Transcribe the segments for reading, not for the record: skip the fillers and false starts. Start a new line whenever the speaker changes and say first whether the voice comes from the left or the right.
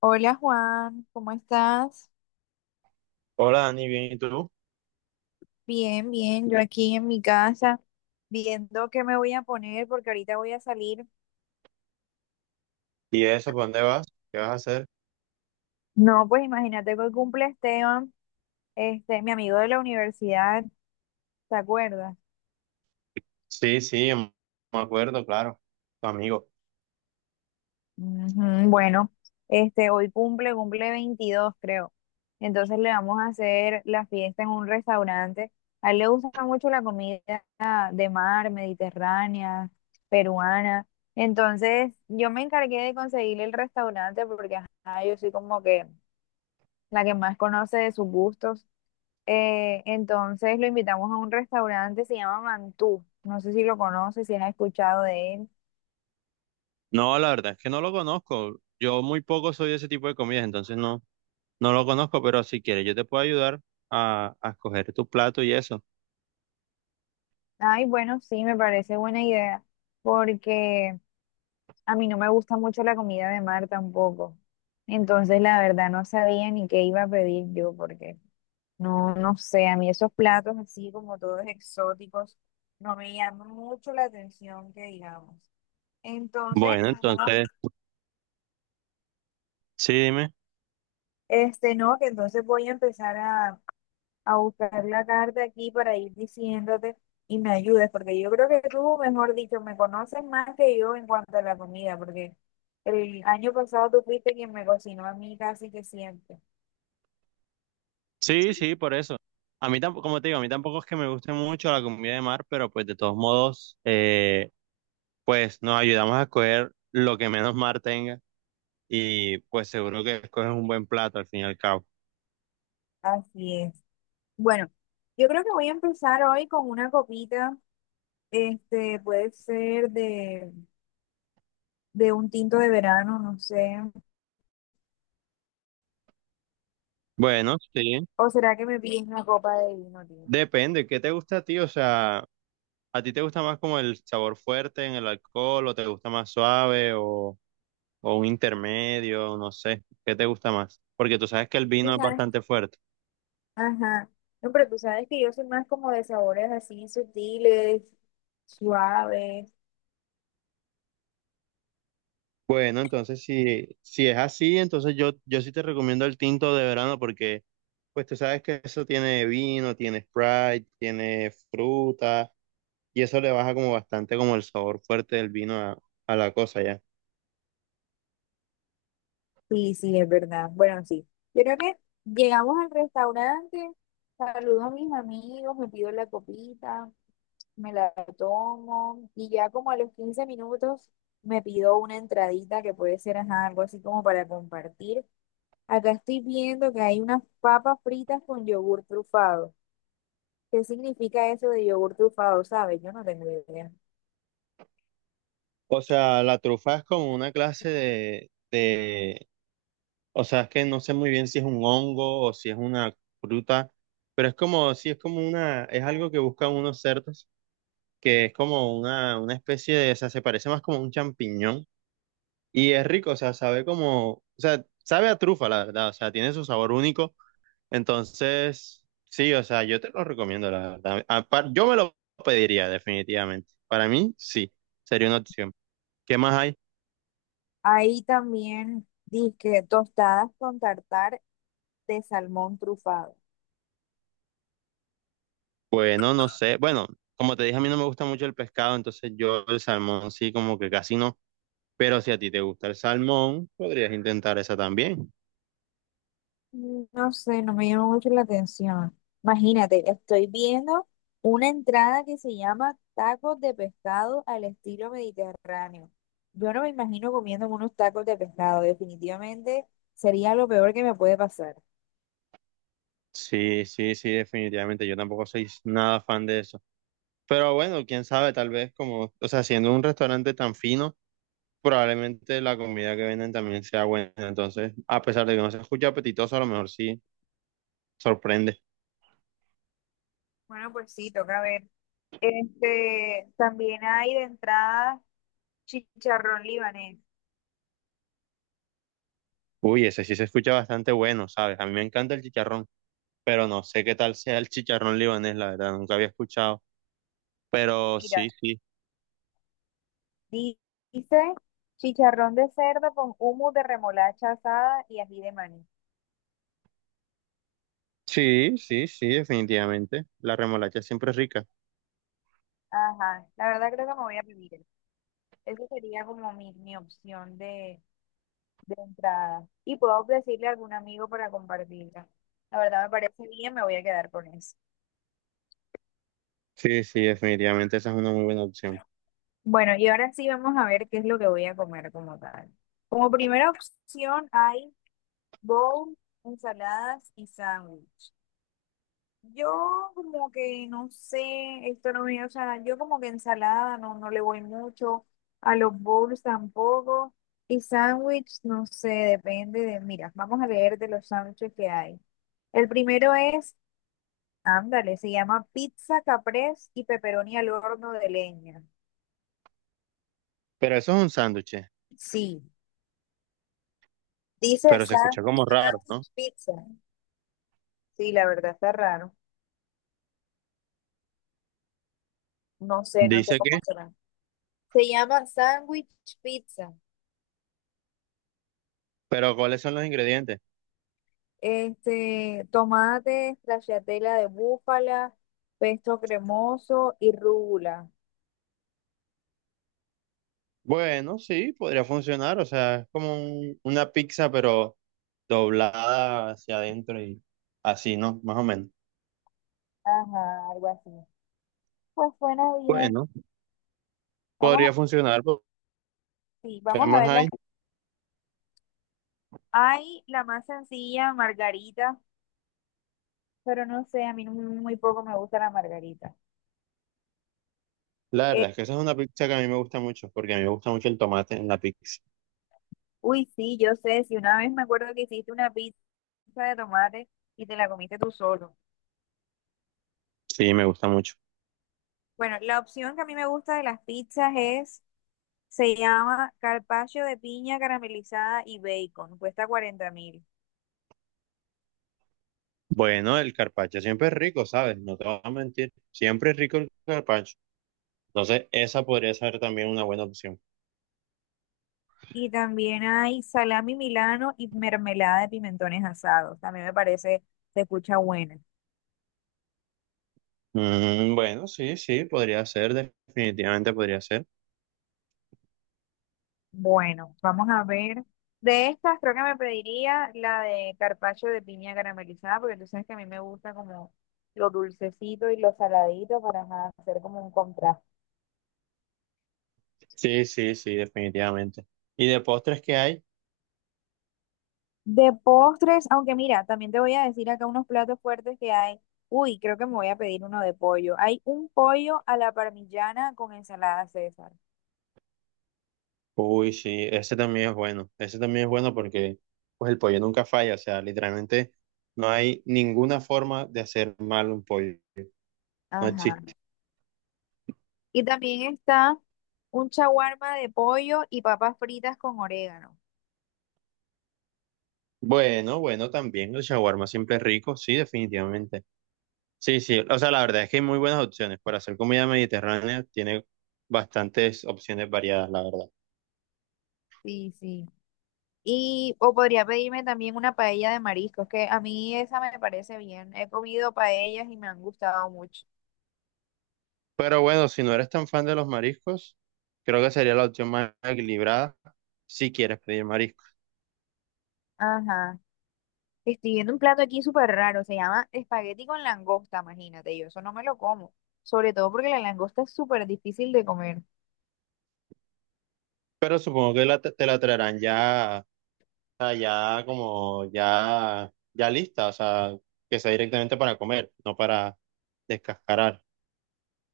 left: Hola Juan, ¿cómo estás?
right: Hola Dani, bien, ¿y tú?
left: Bien, bien, yo aquí en mi casa viendo qué me voy a poner porque ahorita voy a salir.
right: ¿Y eso, para dónde vas? ¿Qué vas a hacer?
left: No, pues imagínate que hoy cumple Esteban, este, mi amigo de la universidad, ¿te acuerdas?
right: Sí, sí, me acuerdo, claro, tu amigo.
left: Ujú. Bueno, este hoy cumple 22 creo. Entonces le vamos a hacer la fiesta en un restaurante. A él le gusta mucho la comida de mar, mediterránea, peruana. Entonces yo me encargué de conseguirle el restaurante porque ajá, yo soy como que la que más conoce de sus gustos. Entonces lo invitamos a un restaurante, se llama Mantú. No sé si lo conoce si has escuchado de él.
right: No, la verdad es que no lo conozco. Yo muy poco soy de ese tipo de comidas, entonces no, no lo conozco, pero si quieres, yo te puedo ayudar a escoger tu plato y eso.
left: Ay, bueno, sí, me parece buena idea, porque a mí no me gusta mucho la comida de mar tampoco. Entonces, la verdad, no sabía ni qué iba a pedir yo, porque no, no sé, a mí esos platos así como todos exóticos no me llaman mucho la atención, que digamos. Entonces,
right: Bueno,
left: no,
right: entonces, sí, dime.
left: este, no, que entonces voy a empezar a buscar la carta aquí para ir diciéndote y me ayudes, porque yo creo que tú, mejor dicho, me conoces más que yo en cuanto a la comida, porque el año pasado tú fuiste quien me cocinó a mí casi que siempre.
right: Sí, sí, por eso. A mí tampoco, como te digo, a mí tampoco es que me guste mucho la comida de mar, pero pues de todos modos, pues nos ayudamos a escoger lo que menos mar tenga. Y pues seguro que escoges un buen plato al fin y al cabo.
left: Así es. Bueno, yo creo que voy a empezar hoy con una copita, este, puede ser de un tinto de verano, no sé,
right: Bueno, sí,
left: o será que me pides una copa de vino tinto.
right: depende, ¿qué te gusta a ti? O sea, ¿a ti te gusta más como el sabor fuerte en el alcohol o te gusta más suave o un intermedio? No sé, ¿qué te gusta más? Porque tú sabes que el
left: Tú
right: vino es
left: sabes.
right: bastante fuerte.
left: Ajá. No, pero tú sabes que yo soy más como de sabores así sutiles, suaves.
right: Bueno, entonces si es así, entonces yo sí te recomiendo el tinto de verano, porque pues tú sabes que eso tiene vino, tiene Sprite, tiene fruta, y eso le baja como bastante como el sabor fuerte del vino a la cosa ya.
left: Sí, sí, es verdad. Bueno, sí. Yo creo que llegamos al restaurante, saludo a mis amigos, me pido la copita, me la tomo y ya como a los 15 minutos me pido una entradita que puede ser ajá, algo así como para compartir. Acá estoy viendo que hay unas papas fritas con yogur trufado. ¿Qué significa eso de yogur trufado? ¿Sabes? Yo no tengo idea.
right: O sea, la trufa es como una clase de, o sea, es que no sé muy bien si es un hongo o si es una fruta, pero es como, sí, es como una, es algo que buscan unos cerdos, que es como una especie de, o sea, se parece más como a un champiñón. Y es rico, o sea, sabe como, o sea, sabe a trufa, la verdad, o sea, tiene su sabor único. Entonces, sí, o sea, yo te lo recomiendo, la verdad. Yo me lo pediría, definitivamente. Para mí, sí, sería una opción. ¿Qué más hay?
left: Ahí también dije tostadas con tartar de salmón trufado.
right: Bueno, no sé. Bueno, como te dije, a mí no me gusta mucho el pescado, entonces yo el salmón sí, como que casi no. Pero si a ti te gusta el salmón, podrías intentar esa también.
left: Mm, no sé, no me llama mucho la atención. Imagínate, estoy viendo una entrada que se llama tacos de pescado al estilo mediterráneo. Yo no me imagino comiendo unos tacos de pescado. Definitivamente sería lo peor que me puede pasar.
right: Sí, sí, sí, definitivamente. Yo tampoco soy nada fan de eso. Pero bueno, quién sabe, tal vez como, o sea, siendo un restaurante tan fino, probablemente la comida que venden también sea buena. Entonces, a pesar de que no se escucha apetitoso, a lo mejor sí sorprende.
left: Bueno, pues sí, toca ver. Este, también hay de entrada chicharrón libanés.
right: Uy, ese sí se escucha bastante bueno, ¿sabes? A mí me encanta el chicharrón, pero no sé qué tal sea el chicharrón libanés, la verdad, nunca había escuchado. Pero
left: Mira.
right: sí, sí.
left: Di- Dice chicharrón de cerdo con humo de remolacha asada y ají de maní.
right: Sí, sí, sí, definitivamente. La remolacha siempre es rica.
left: Ajá, la verdad creo que me voy a vivir. Eso sería como mi opción de entrada. Y puedo decirle a algún amigo para compartirla. La verdad me parece bien, me voy a quedar con eso.
right: Sí, sí, definitivamente esa es una muy buena opción.
left: Bueno, y ahora sí vamos a ver qué es lo que voy a comer como tal. Como primera opción hay bowl, ensaladas y sándwich. Yo como que no sé, esto no me, o sea, yo como que ensalada no, no le voy mucho, a los bowls tampoco, y sándwich, no sé, depende de, mira, vamos a leer de los sándwiches que hay. El primero es, ándale, se llama pizza caprese y pepperoni al horno de leña.
right: Pero eso es un sándwich,
left: Sí, dice
right: pero se escucha como raro, ¿no?
left: sándwich pizza. Sí, la verdad está raro. No sé, no sé
right: Dice que,
left: cómo será. Se llama sándwich pizza.
right: pero ¿cuáles son los ingredientes?
left: Este, tomate, stracciatella de búfala, pesto cremoso y rúgula.
right: Bueno, sí, podría funcionar, o sea, es como una pizza, pero doblada hacia adentro y así, ¿no? Más o menos.
left: Ajá, algo así. Pues suena bien.
right: Bueno,
left: Vamos,
right: podría funcionar, porque
left: sí,
right: ¿qué
left: vamos a
right: más
left: verla.
right: hay?
left: Hay la más sencilla, margarita, pero no sé, a mí no- muy poco me gusta la margarita.
right: La
left: Eh,
right: verdad es que esa es una pizza que a mí me gusta mucho, porque a mí me gusta mucho el tomate en la pizza.
left: uy, sí, yo sé, si una vez me acuerdo que hiciste una pizza de tomate y te la comiste tú solo.
right: Sí, me gusta mucho.
left: Bueno, la opción que a mí me gusta de las pizzas es. Se llama carpaccio de piña caramelizada y bacon, cuesta 40000.
right: Bueno, el carpaccio siempre es rico, ¿sabes? No te voy a mentir, siempre es rico el carpaccio. Entonces, esa podría ser también una buena opción.
left: Y también hay salami milano y mermelada de pimentones asados. También me parece, se escucha buena.
right: Mm, bueno, sí, sí, podría ser, definitivamente podría ser.
left: Bueno, vamos a ver. De estas creo que me pediría la de carpaccio de piña caramelizada, porque tú sabes que a mí me gusta como lo dulcecito y lo saladito para ajá, hacer como un contraste.
right: Sí, sí, sí, definitivamente. ¿Y de postres qué hay?
left: De postres, aunque mira, también te voy a decir acá unos platos fuertes que hay. Uy, creo que me voy a pedir uno de pollo. Hay un pollo a la parmigiana con ensalada César.
right: Uy, sí, ese también es bueno. Ese también es bueno porque pues el pollo nunca falla. O sea, literalmente no hay ninguna forma de hacer mal un pollo. No existe.
left: Ajá. Y también está un shawarma de pollo y papas fritas con orégano.
right: Bueno, bueno, también el shawarma siempre es rico. Sí, definitivamente. Sí, sí. O sea, la verdad es que hay muy buenas opciones. Para hacer comida mediterránea tiene bastantes opciones variadas, la verdad.
left: Sí, sí. Y o podría pedirme también una paella de mariscos, que a mí esa me parece bien. He comido paellas y me han gustado mucho.
right: Pero bueno, si no eres tan fan de los mariscos, creo que sería la opción más equilibrada si quieres pedir mariscos.
left: Ajá. Estoy viendo un plato aquí súper raro, se llama espagueti con langosta, imagínate, yo eso no me lo como, sobre todo porque la langosta es súper difícil de comer,
right: Pero supongo que te la traerán ya, o sea, ya como ya, ya lista, o sea, que sea directamente para comer, no para descascarar.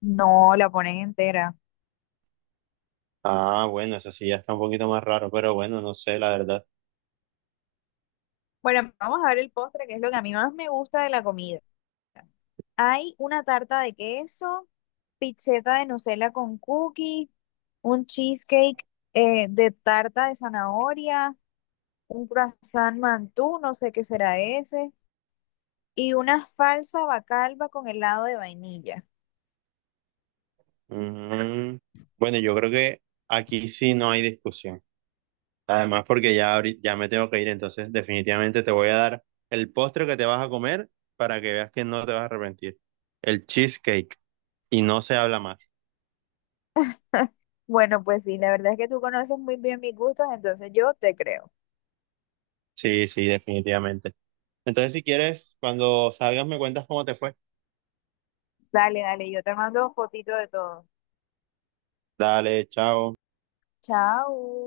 left: no la pones entera.
right: Ah, bueno, eso sí ya está un poquito más raro, pero bueno, no sé, la verdad.
left: Bueno, vamos a ver el postre, que es lo que a mí más me gusta de la comida. Hay una tarta de queso, pizzeta de Nutella con cookie, un cheesecake de tarta de zanahoria, un croissant mantú, no sé qué será ese, y una falsa bacalba con helado de vainilla.
right: Mm, bueno, yo creo que aquí sí no hay discusión. Además, porque ya, ya me tengo que ir, entonces definitivamente te voy a dar el postre que te vas a comer para que veas que no te vas a arrepentir. El cheesecake. Y no se habla más.
left: Bueno, pues sí, la verdad es que tú conoces muy bien mis gustos, entonces yo te creo.
right: Sí, sí, definitivamente. Entonces, si quieres, cuando salgas me cuentas cómo te fue.
left: Dale, dale, yo te mando fotito de todo.
right: Dale, chao.
left: Chao.